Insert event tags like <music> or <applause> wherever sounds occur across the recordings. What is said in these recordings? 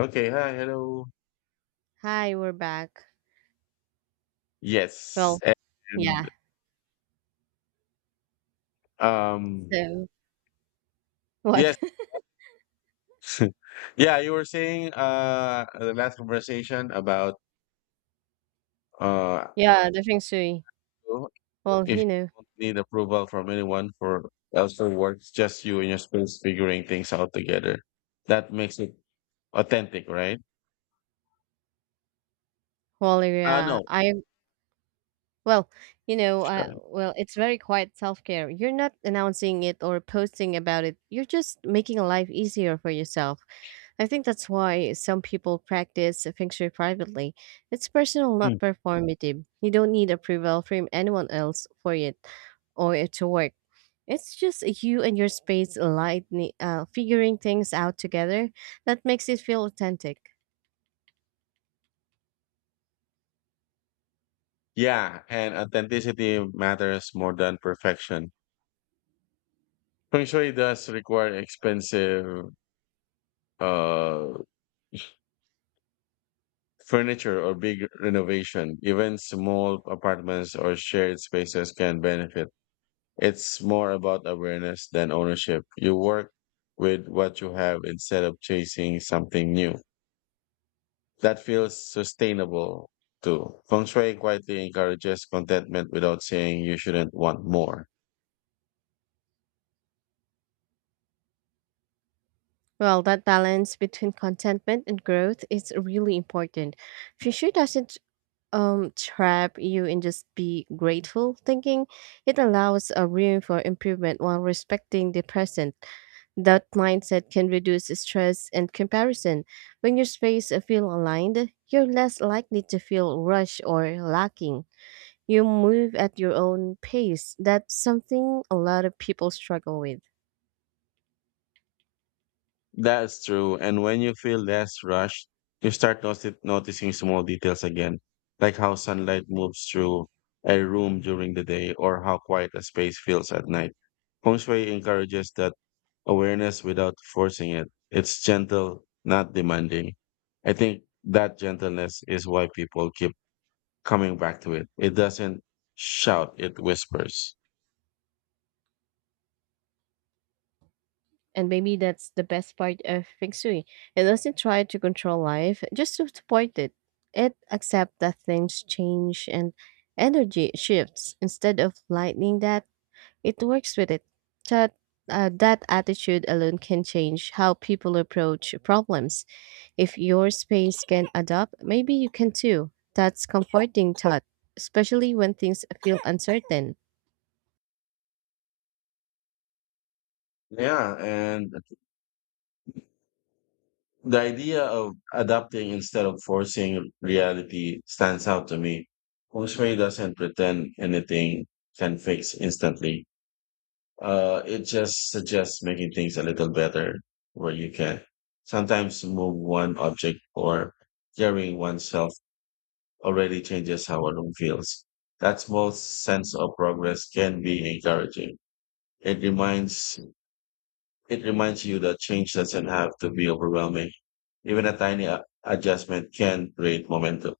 Okay, hi, hello. Hi, we're back. Yes, Well, and yeah. um, So what? yes, <laughs> <laughs> yeah. You were saying the last conversation about uh Yeah, the feng shui. Well, if you you know, don't need approval from anyone for elsewhere works, just you and your space figuring things out together. That makes it authentic, right? well, yeah. No. I well, you know, I Sure. well, it's very quiet self care. You're not announcing it or posting about it. You're just making life easier for yourself. I think that's why some people practice feng shui privately. It's personal, not Mm. performative. You don't need approval from anyone else for it or it to work. It's just you and your space lightning, figuring things out together that makes it feel authentic. Yeah, and authenticity matters more than perfection. Feng Shui does require expensive uh furniture or big renovation, even small apartments or shared spaces can benefit. It's more about awareness than ownership. You work with what you have instead of chasing something new. That feels sustainable too. Feng Shui quietly encourages contentment without saying you shouldn't want more. Well, that balance between contentment and growth is really important. Future doesn't trap you in just be grateful thinking. It allows a room for improvement while respecting the present. That mindset can reduce stress and comparison. When your space feel aligned, you're less likely to feel rushed or lacking. You move at your own pace. That's something a lot of people struggle with. That's true. And when you feel less rushed, you start noticing small details again, like how sunlight moves through a room during the day or how quiet a space feels at night. Feng Shui encourages that awareness without forcing it. It's gentle, not demanding. I think that gentleness is why people keep coming back to it. It doesn't shout, it whispers. And maybe that's the best part of Feng Shui. It doesn't try to control life, just to support it. It accepts that things change and energy shifts. Instead of lightning that, it works with it. That, that attitude alone can change how people approach problems. If your space can adapt, maybe you can too. That's comforting thought, especially when things feel uncertain. Yeah, and the idea of adapting instead of forcing reality stands out to me. Feng doesn't pretend anything can fix instantly. It just suggests making things a little better where you can. Sometimes move one object or carrying oneself already changes how a room feels. That small sense of progress can be encouraging. It reminds it reminds you that change doesn't have to be overwhelming. Even a tiny adjustment can create momentum.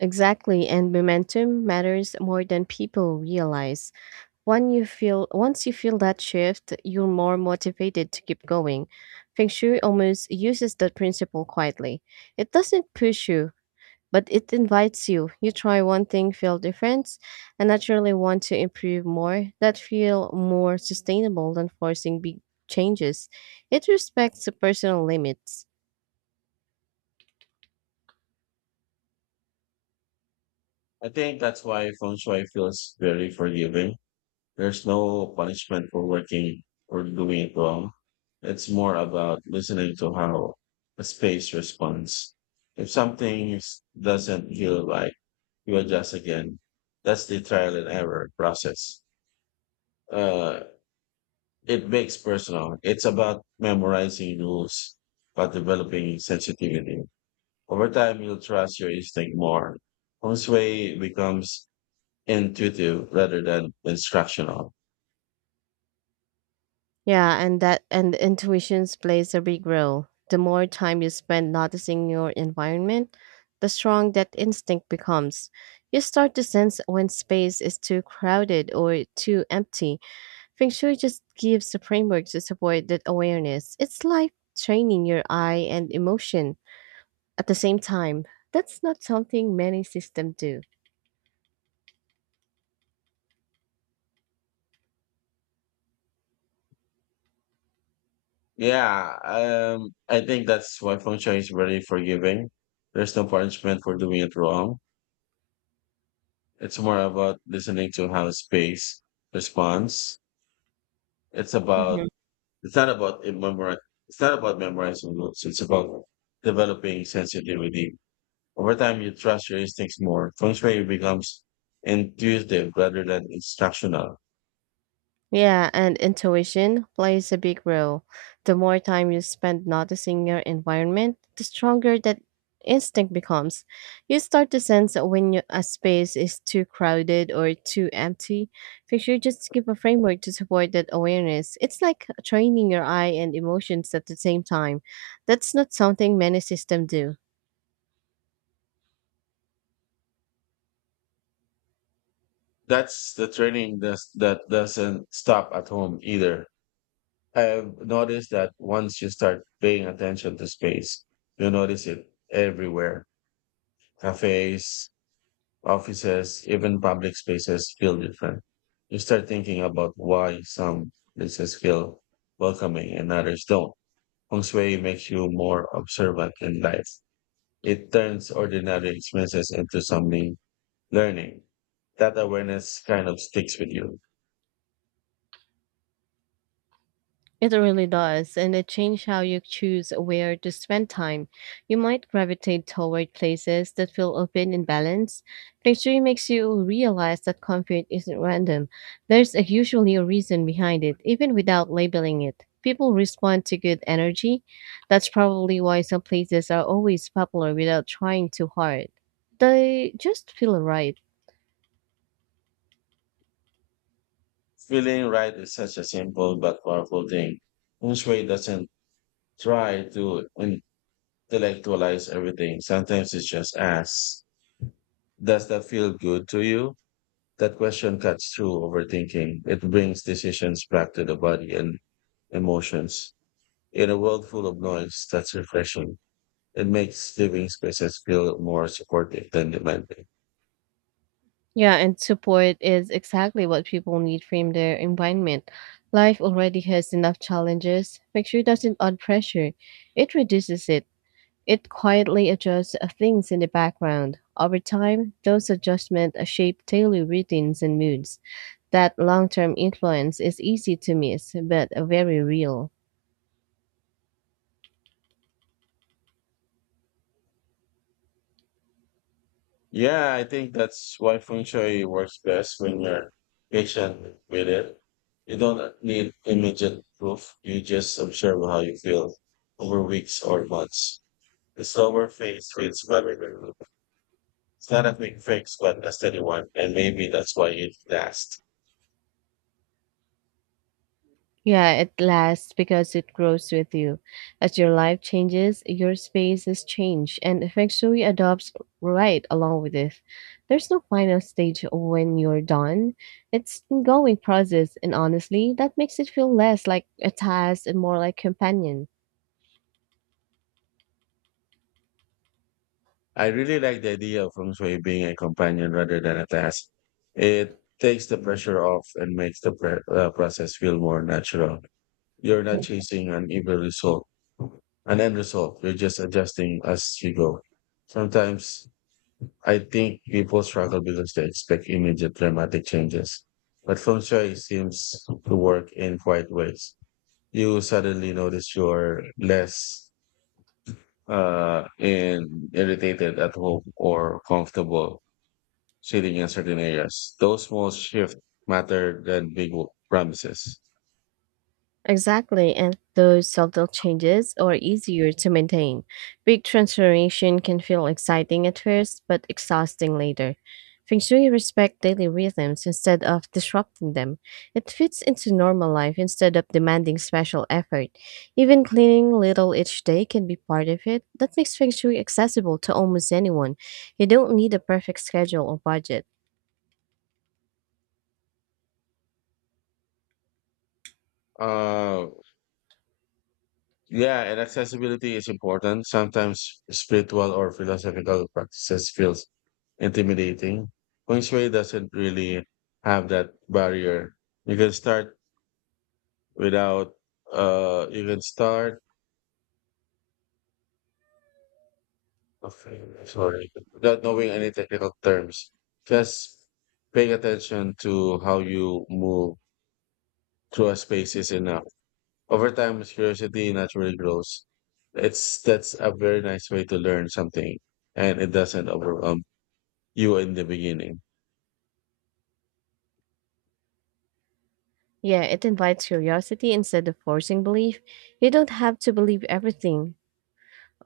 Exactly, and momentum matters more than people realize. When you feel once you feel that shift, you're more motivated to keep going. Feng Shui almost uses that principle quietly. It doesn't push you, but it invites you. You try one thing, feel difference, and naturally want to improve more. That feel more sustainable than forcing big changes. It respects the personal limits. I think that's why feng shui feels very forgiving. There's no punishment for working or doing it wrong. It's more about listening to how a space responds. If doesn't feel right, you adjust again. That's the trial and error process. Uh, It makes personal. It's about memorizing rules, but developing sensitivity. Over time, you'll trust your instinct more. Feng Shui becomes intuitive rather than instructional. Yeah, and intuitions plays a big role. The more time you spend noticing your environment, the strong that instinct becomes. You start to sense when space is too crowded or too empty. Feng Shui just gives the framework to support that awareness. It's like training your eye and emotion at the same time. That's not something many systems do. Yeah, I think that's why Feng Shui is very forgiving. There's no punishment for doing it wrong. It's more about listening to how space responds. It's about, Mm-hmm. it's not about it memori- it's not about memorizing rules. It's about developing sensitivity. Over time, you trust your instincts more. Feng Shui becomes intuitive rather than instructional. Yeah, and intuition plays a big role. The more time you spend noticing your environment, the stronger that instinct becomes. You start to sense when you- a space is too crowded or too empty. Picture just give a framework to support that awareness. It's like training your eye and emotions at the same time. That's not something many systems do. That's the training that's, that doesn't stop at home either. I've noticed that once you start paying attention to space, you notice it everywhere. Cafes, offices, even public spaces feel different. You start thinking about why some places feel welcoming and others don't. Feng Shui makes you more observant in life. It turns ordinary experiences into something learning. That awareness kind of sticks with you. It really does, and it changed how you choose where to spend time. You might gravitate toward places that feel open and balanced. Picturing makes you realize that comfort isn't random. There's a, usually a reason behind it, even without labeling it. People respond to good energy. That's probably why some places are always popular without trying too hard. They just feel right. Feeling right is such a simple but powerful thing. Feng Shui doesn't try to intellectualize everything. Sometimes it's just ask, does that feel good to you? That question cuts through overthinking. It brings decisions back to the body and emotions. In a world full of noise, that's refreshing. It makes living spaces feel more supportive than demanding. Yeah, and support is exactly what people need from their environment. Life already has enough challenges. Picture doesn't add pressure, it reduces it. It quietly adjusts things in the background. Over time, those adjustments shape daily routines and moods. That long term influence is easy to miss, but very real. Yeah, I think that's why feng shui works best when you're patient with it. You don't need immediate proof. You just observe how you feel over weeks or months. The slower phase feels very removed. It's not a quick fix, but a steady one, and maybe that's why it lasts. Yeah, it lasts because it grows with you. As your life changes, your spaces change, and feng shui adopts right along with it. There's no final stage when you're done. It's ongoing process, and honestly, that makes it feel less like a task and more like companion. I really like the idea of feng shui being a companion rather than a task. It takes the pressure off and makes the process feel more natural. You're not chasing an evil result, an end result. You're just adjusting as you go. Sometimes I think people struggle because they expect immediate dramatic changes, but feng shui seems to work in quiet ways. You suddenly notice you're less in irritated at home or comfortable sitting in certain areas. Those small shifts matter than promises. Exactly, and those subtle changes are easier to maintain. Big transformation can feel exciting at first, but exhausting later. Feng Shui respect daily rhythms instead of disrupting them. It fits into normal life instead of demanding special effort. Even cleaning little each day can be part of it. That makes Feng Shui accessible to almost anyone. You don't need a perfect schedule or budget. Uh Yeah, and accessibility is important. Sometimes spiritual or philosophical practices feels intimidating. Feng Shui doesn't really have that barrier. You can start without you can start, okay, sorry, without knowing any technical terms. Just paying attention to how you move through a space is enough. Over time curiosity naturally grows. It's that's a very nice way to learn something and it doesn't overwhelm you in the beginning. Yeah, it invites curiosity instead of forcing belief. You don't have to believe everything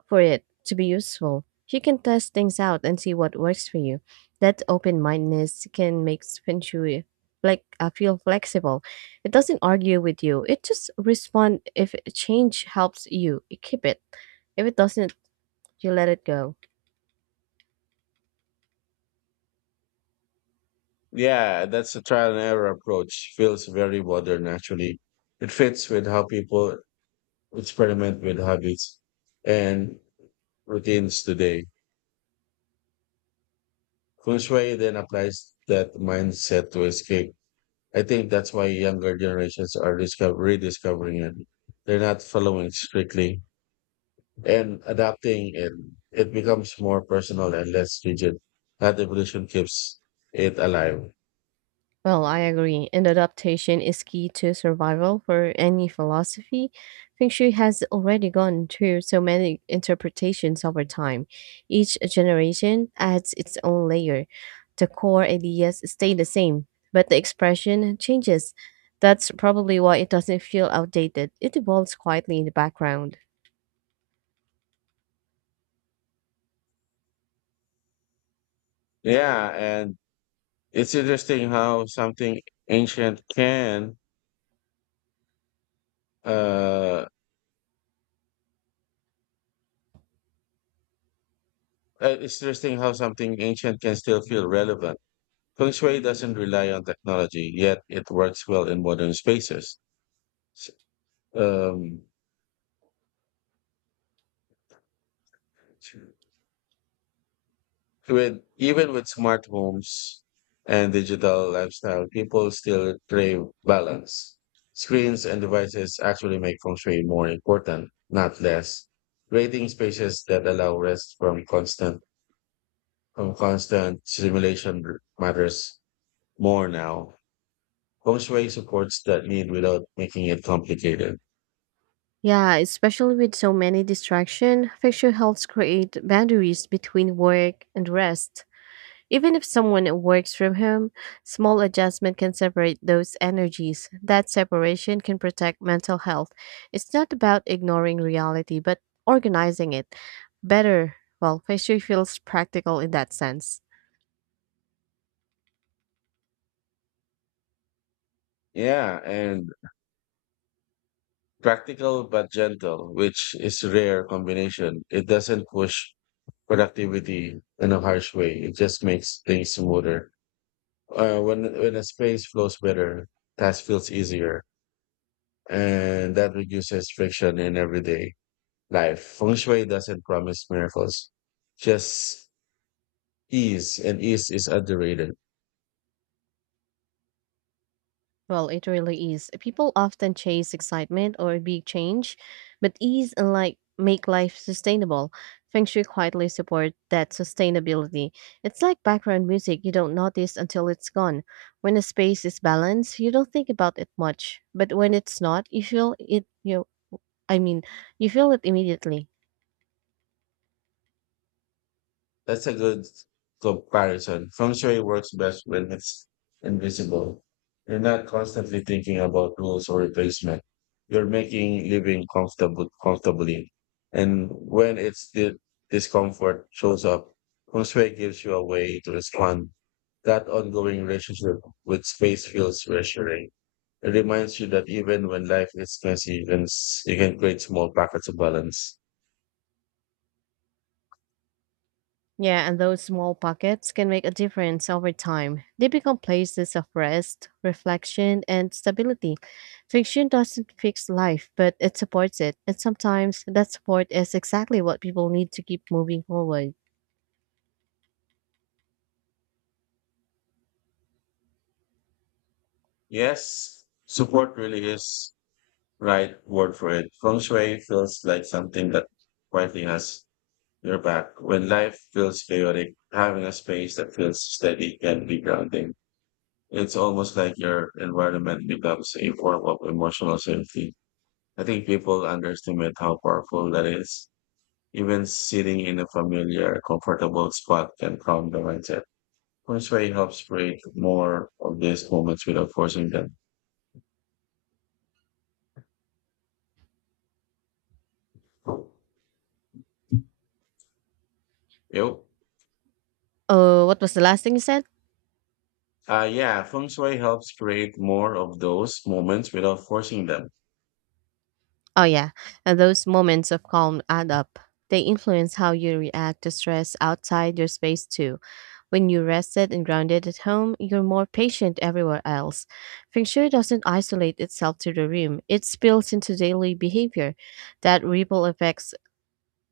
for it to be useful. You can test things out and see what works for you. That open mindedness can make Feng Shui feel flexible. It doesn't argue with you. It just responds if change helps you, you keep it. If it doesn't, you let it go. Yeah, that's a trial and error approach. Feels very modern actually. It fits with how people experiment with habits and routines today. Feng Shui then applies that mindset to escape. I think that's why younger generations are rediscovering it. They're not following strictly and adapting it. It becomes more personal and less rigid. That evolution keeps it alive. Well, I agree. And adaptation is key to survival for any philosophy. Feng Shui has already gone through so many interpretations over time. Each generation adds its own layer. The core ideas stay the same, but the expression changes. That's probably why it doesn't feel outdated. It evolves quietly in the background. Yeah, and It's interesting how something ancient can uh it's interesting how something ancient can still feel relevant. Feng Shui doesn't rely on technology, yet it works well in modern spaces. S- Um, with even with smart homes and digital lifestyle, people still crave balance. Screens and devices actually make feng shui more important, not less. Creating spaces that allow rest from constant stimulation matters more now. Feng Shui supports that need without making it complicated. Yeah, especially with so many distraction. Feng Shui helps create boundaries between work and rest. Even if someone works from home, small adjustment can separate those energies. That separation can protect mental health. It's not about ignoring reality, but organizing it better. Well, pastry feels practical in that sense. Yeah, and practical but gentle, which is a rare combination. It doesn't push productivity in a harsh way. It just makes things smoother. When a space flows better, task feels easier, and that reduces friction in everyday life. Feng Shui doesn't promise miracles, just ease, and ease is underrated. Well, it really is. People often chase excitement or big change, but ease and like make life sustainable. Feng Shui quietly support that sustainability. It's like background music you don't notice until it's gone. When a space is balanced, you don't think about it much, but when it's not, you feel it. I mean, you feel it immediately. That's a good comparison. Feng Shui works best when it's invisible. You're not constantly thinking about rules or replacement. You're making living comfortable comfortably. And when it's the discomfort shows up, Feng Shui gives you a way to respond. That ongoing relationship with space feels reassuring. It reminds you that even when life is messy, you can create small pockets of balance. Yeah, and those small pockets can make a difference over time. They become places of rest, reflection, and stability. Fiction doesn't fix life, but it supports it. And sometimes that support is exactly what people need to keep moving forward. Yes, support really is right word for it. Feng Shui feels like something that quietly has your back. When life feels chaotic, having a space that feels steady can be grounding. It's almost like your environment becomes a form of emotional safety. I think people underestimate how powerful that is. Even sitting in a familiar, comfortable spot can calm the mindset. Feng Shui helps create more of these moments without forcing them. Yep. Oh, what was the last thing you said? Yeah, feng shui helps create more of those moments without forcing them. Oh, yeah. And those moments of calm add up. They influence how you react to stress outside your space, too. When you're rested and grounded at home, you're more patient everywhere else. Feng Shui doesn't isolate itself to the room, it spills into daily behavior. That ripple effect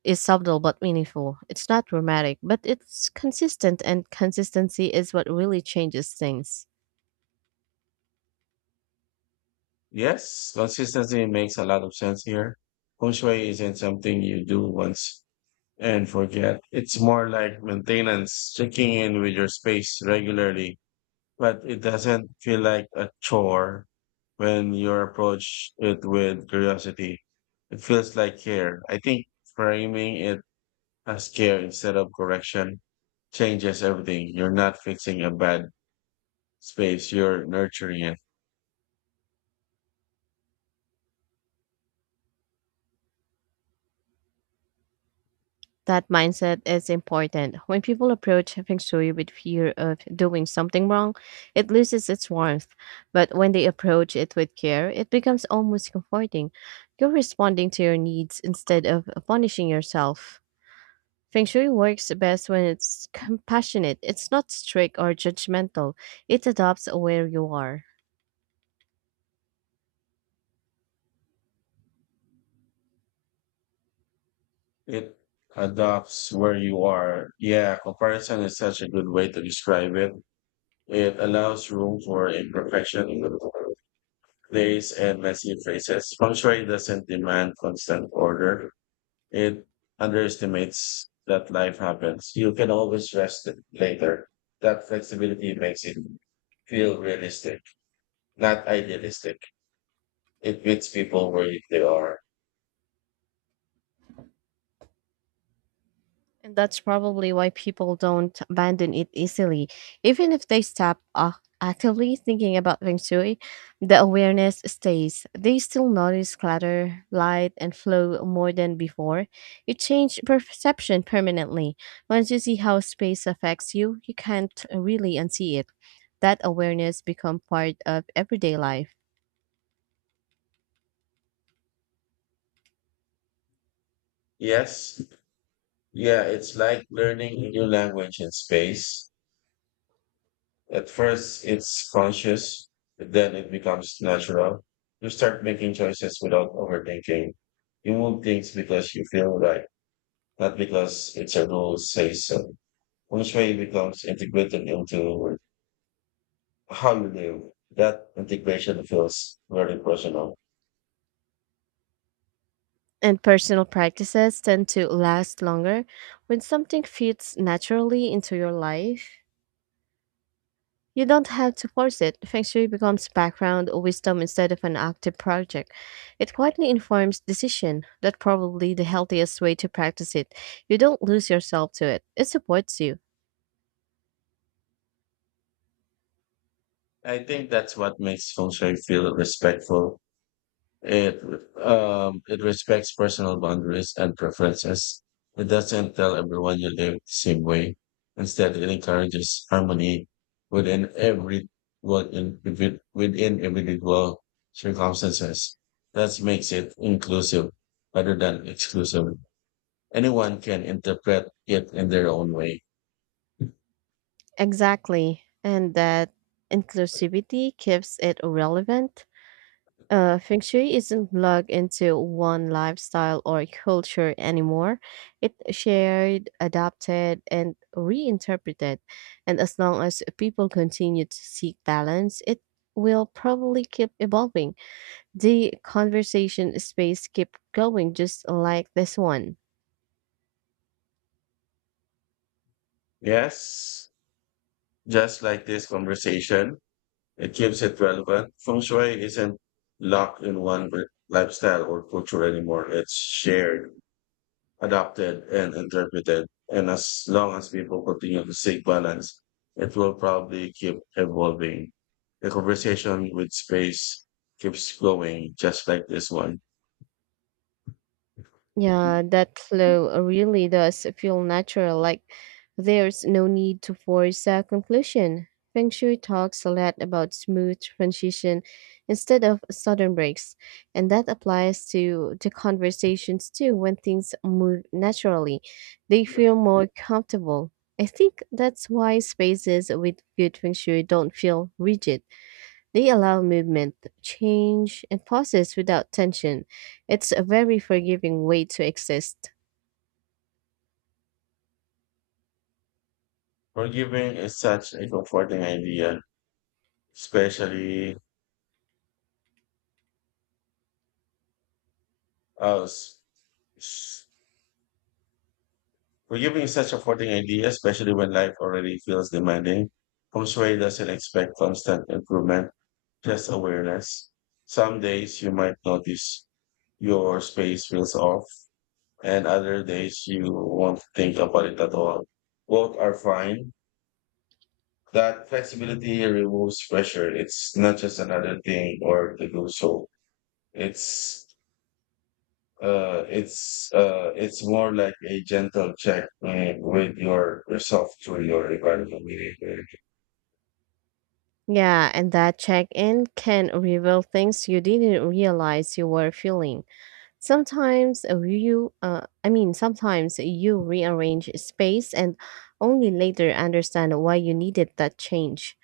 is subtle but meaningful. It's not dramatic, but it's consistent, and consistency is what really changes things. Yes, consistency makes a lot of sense here. Feng shui isn't something you do once and forget. It's more like maintenance, checking in with your space regularly, but it doesn't feel like a chore when you approach it with curiosity. It feels like care. I think framing it as care instead of correction changes everything. You're not fixing a bad space, you're nurturing it. That mindset is important. When people approach feng shui with fear of doing something wrong, it loses its warmth. But when they approach it with care, it becomes almost comforting. You're responding to your needs instead of punishing yourself. Feng shui works best when it's compassionate. It's not strict or judgmental. It adapts where you are. It adopts where you are. Yeah, comparison is such a good way to describe it. It allows room for imperfection, place and messy phases. Feng shui doesn't demand constant order. It underestimates that life happens, you can always rest it later. That flexibility makes it feel realistic, not idealistic. It meets people where they are. And that's probably why people don't abandon it easily. Even if they actively thinking about feng shui, the awareness stays. They still notice clutter, light, and flow more than before. It changed perception permanently. Once you see how space affects you, you can't really unsee it. That awareness become part of everyday life. Yes. Yeah, it's like learning a new language in space. At first, it's conscious, but then it becomes natural. You start making choices without overthinking. You move things because you feel right, not because it's a rule says so. Which way becomes integrated into how you live. That integration feels very personal. And personal practices tend to last longer when something fits naturally into your life. You don't have to force it. Feng Shui becomes background wisdom instead of an active project. It quietly informs decision. That's probably the healthiest way to practice it. You don't lose yourself to it. It supports you. I think that's what makes feng shui feel respectful. It it respects personal boundaries and preferences. It doesn't tell everyone you live the same way. Instead, it encourages harmony within every what in within within individual circumstances. That makes it inclusive rather than exclusive. Anyone can interpret it in their own way. Exactly. And that inclusivity keeps it relevant. Feng shui isn't plugged into one lifestyle or culture anymore. It shared, adapted, and reinterpreted. And as long as people continue to seek balance, it will probably keep evolving. The conversation space keep going just like this one. Yes, just like this conversation. It keeps it relevant. Feng Shui isn't locked in lifestyle or culture anymore. It's shared, adopted, and interpreted. And as long as people continue to seek balance, it will probably keep evolving. The conversation with space keeps going, just like this one. Yeah, that flow really does feel natural, like there's no need to force a conclusion. Feng Shui talks a lot about smooth transition instead of sudden breaks, and that applies to the conversations too when things move naturally. They feel more comfortable. I think that's why spaces with good Feng Shui don't feel rigid. They allow movement, change, and pauses without tension. It's a very forgiving way to exist. Forgiving is such a comforting idea, especially us Forgiving such a floating idea, especially when life already feels demanding, feng shui doesn't expect constant improvement, just awareness. Some days you might notice your space feels off, and other days you won't think about it at all. Both are fine. That flexibility removes pressure. It's not just another thing or to do so. It's it's more like a gentle check in with yourself through your environment. Yeah, and that check in can reveal things you didn't realize you were feeling. Sometimes you rearrange space and only later understand why you needed that change.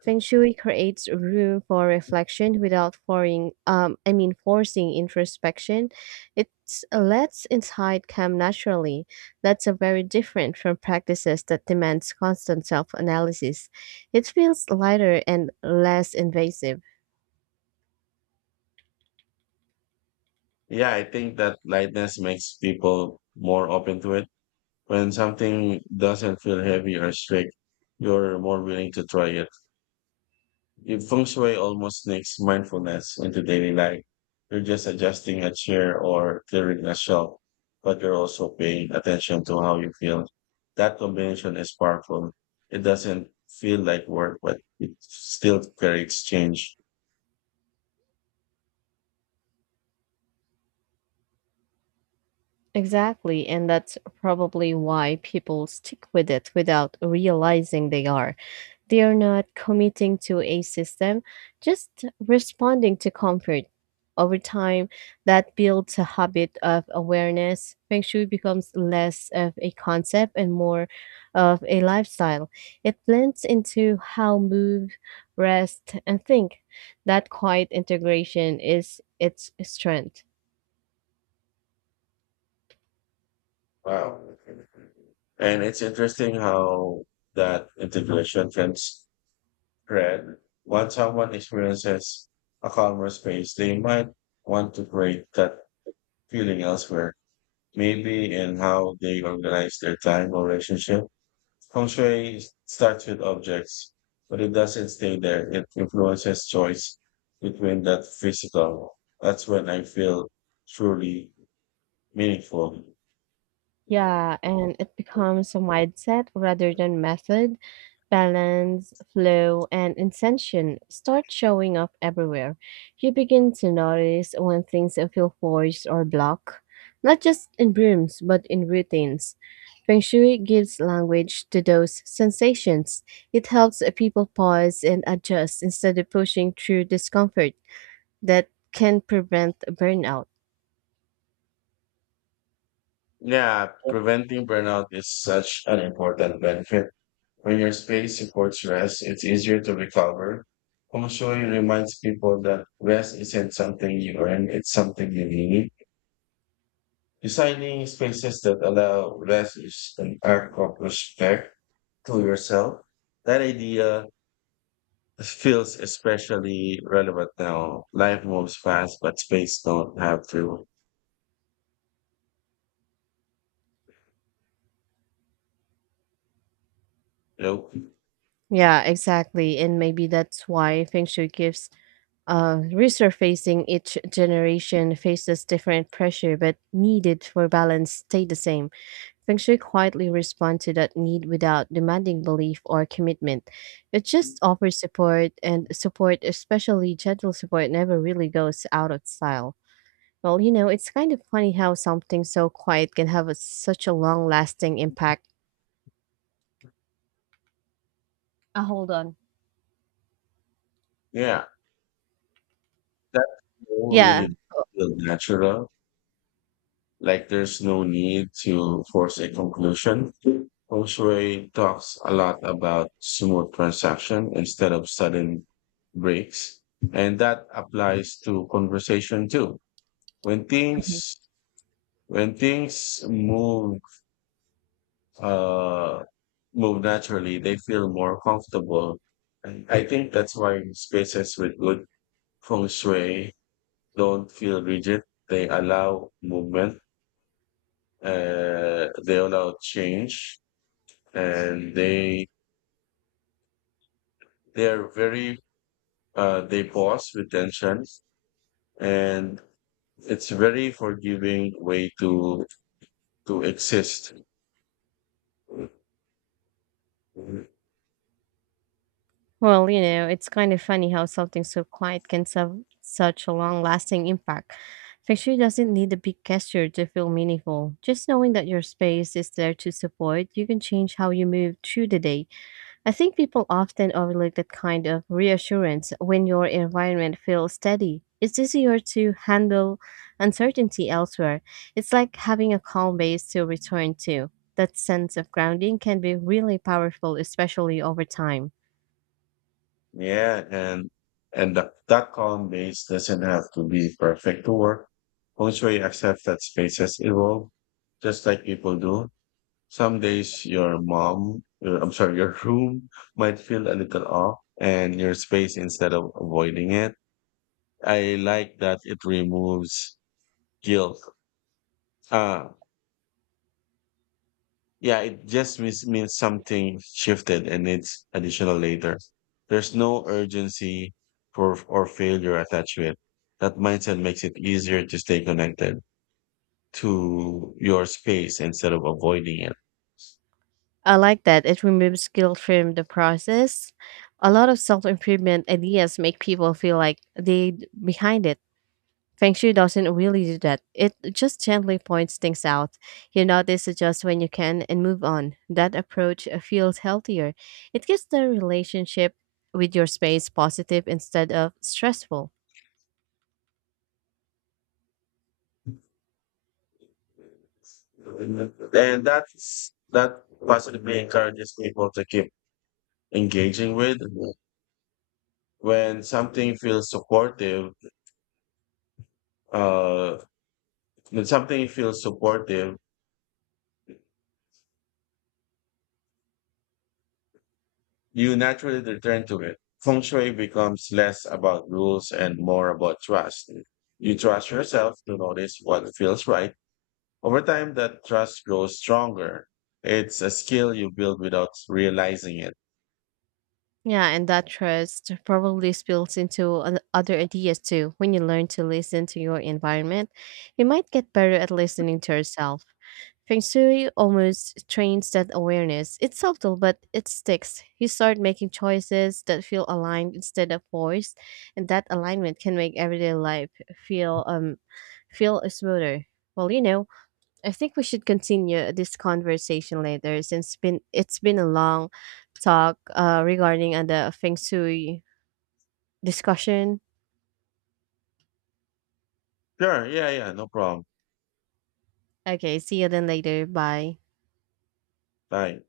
Feng Shui creates room for reflection without forcing introspection. It lets insight come naturally. That's a very different from practices that demands constant self-analysis. It feels lighter and less invasive. Yeah, I think that lightness makes people more open to it. When something doesn't feel heavy or strict, you're more willing to try it. If feng shui almost sneaks mindfulness into daily life, you're just adjusting a chair or clearing a shelf, but you're also paying attention to how you feel. That combination is powerful. It doesn't feel like work, but it still creates change. Exactly, and that's probably why people stick with it without realizing they are. They are not committing to a system, just responding to comfort. Over time, that builds a habit of awareness. Feng Shui becomes less of a concept and more of a lifestyle. It blends into how move, rest, and think. That quiet integration is its strength. Wow. And it's interesting how that integration can spread. Once someone experiences a calmer space, they might want to create that feeling elsewhere, maybe in how they organize their time or relationship. Feng Shui starts with objects, but it doesn't stay there. It influences choice between that physical. That's when I feel truly meaningful. Yeah, and it becomes a mindset rather than method. Balance, flow, and intention start showing up everywhere. You begin to notice when things feel forced or blocked, not just in rooms, but in routines. Feng Shui gives language to those sensations. It helps people pause and adjust instead of pushing through discomfort that can prevent burnout. Yeah, preventing burnout is such an important benefit. When your space supports rest, it's easier to recover. Feng Shui reminds people that rest isn't something you earn, it's something you need. Designing spaces that allow rest is an act of respect to yourself. That idea feels especially relevant now. Life moves fast, but space don't have to. You know? Yeah, exactly. And maybe that's why Feng Shui gives resurfacing each generation faces different pressure, but needed for balance stay the same. Feng Shui quietly responds to that need without demanding belief or commitment. It just offers support, and support, especially gentle support, never really goes out of style. Well, you know, it's kind of funny how something so quiet can have a, such a long lasting impact. Hold on. Yeah, that all Yeah. really feel natural. Like there's no need to force a conclusion. Feng Shui talks a lot about smooth transaction instead of sudden breaks, and that applies to conversation too when things when things uh move naturally, they feel more comfortable. And I think that's why spaces with good feng shui don't feel rigid. They allow movement, they allow change, and they they're very they pause with tension, and it's very forgiving way to exist. Well, you know, it's kind of funny how something so quiet can have such a long lasting impact. Fiction doesn't need a big gesture to feel meaningful. Just knowing that your space is there to support, you can change how you move through the day. I think people often overlook that kind of reassurance when your environment feels steady. It's easier to handle uncertainty elsewhere. It's like having a calm base to return to. That sense of grounding can be really powerful, especially over time. Yeah, and the that column base doesn't have to be perfect to work. Feng Shui accepts that spaces evolve, just like people do. Some days your mom, I'm sorry, your <laughs> room might feel a little off, and your space instead of avoiding it. I like that it removes guilt. Ah, yeah, it just means something shifted and it's additional later. There's no urgency for or failure attached to it. That mindset makes it easier to stay connected to your space instead of avoiding it. I like that. It removes guilt from the process. A lot of self improvement ideas make people feel like behind it. Feng Shui doesn't really do that. It just gently points things out. You notice adjust when you can and move on. That approach feels healthier. It gives the relationship with your space positive instead of stressful. And that's that possibly encourages people to keep engaging with when something feels supportive. Uh, when something feels supportive you naturally return to it. Feng Shui becomes less about rules and more about trust. You trust yourself to notice what feels right. Over time, that trust grows stronger. It's a skill you build without realizing it. Yeah, and that trust probably spills into other ideas too. When you learn to listen to your environment, you might get better at listening to yourself. Feng Shui almost trains that awareness. It's subtle, but it sticks. You start making choices that feel aligned instead of forced, and that alignment can make everyday life feel um feel smoother. Well, you know, I think we should continue this conversation later since been it's been a long talk regarding the feng shui discussion. Sure, yeah, no problem. Okay, see you then later. Bye. Bye.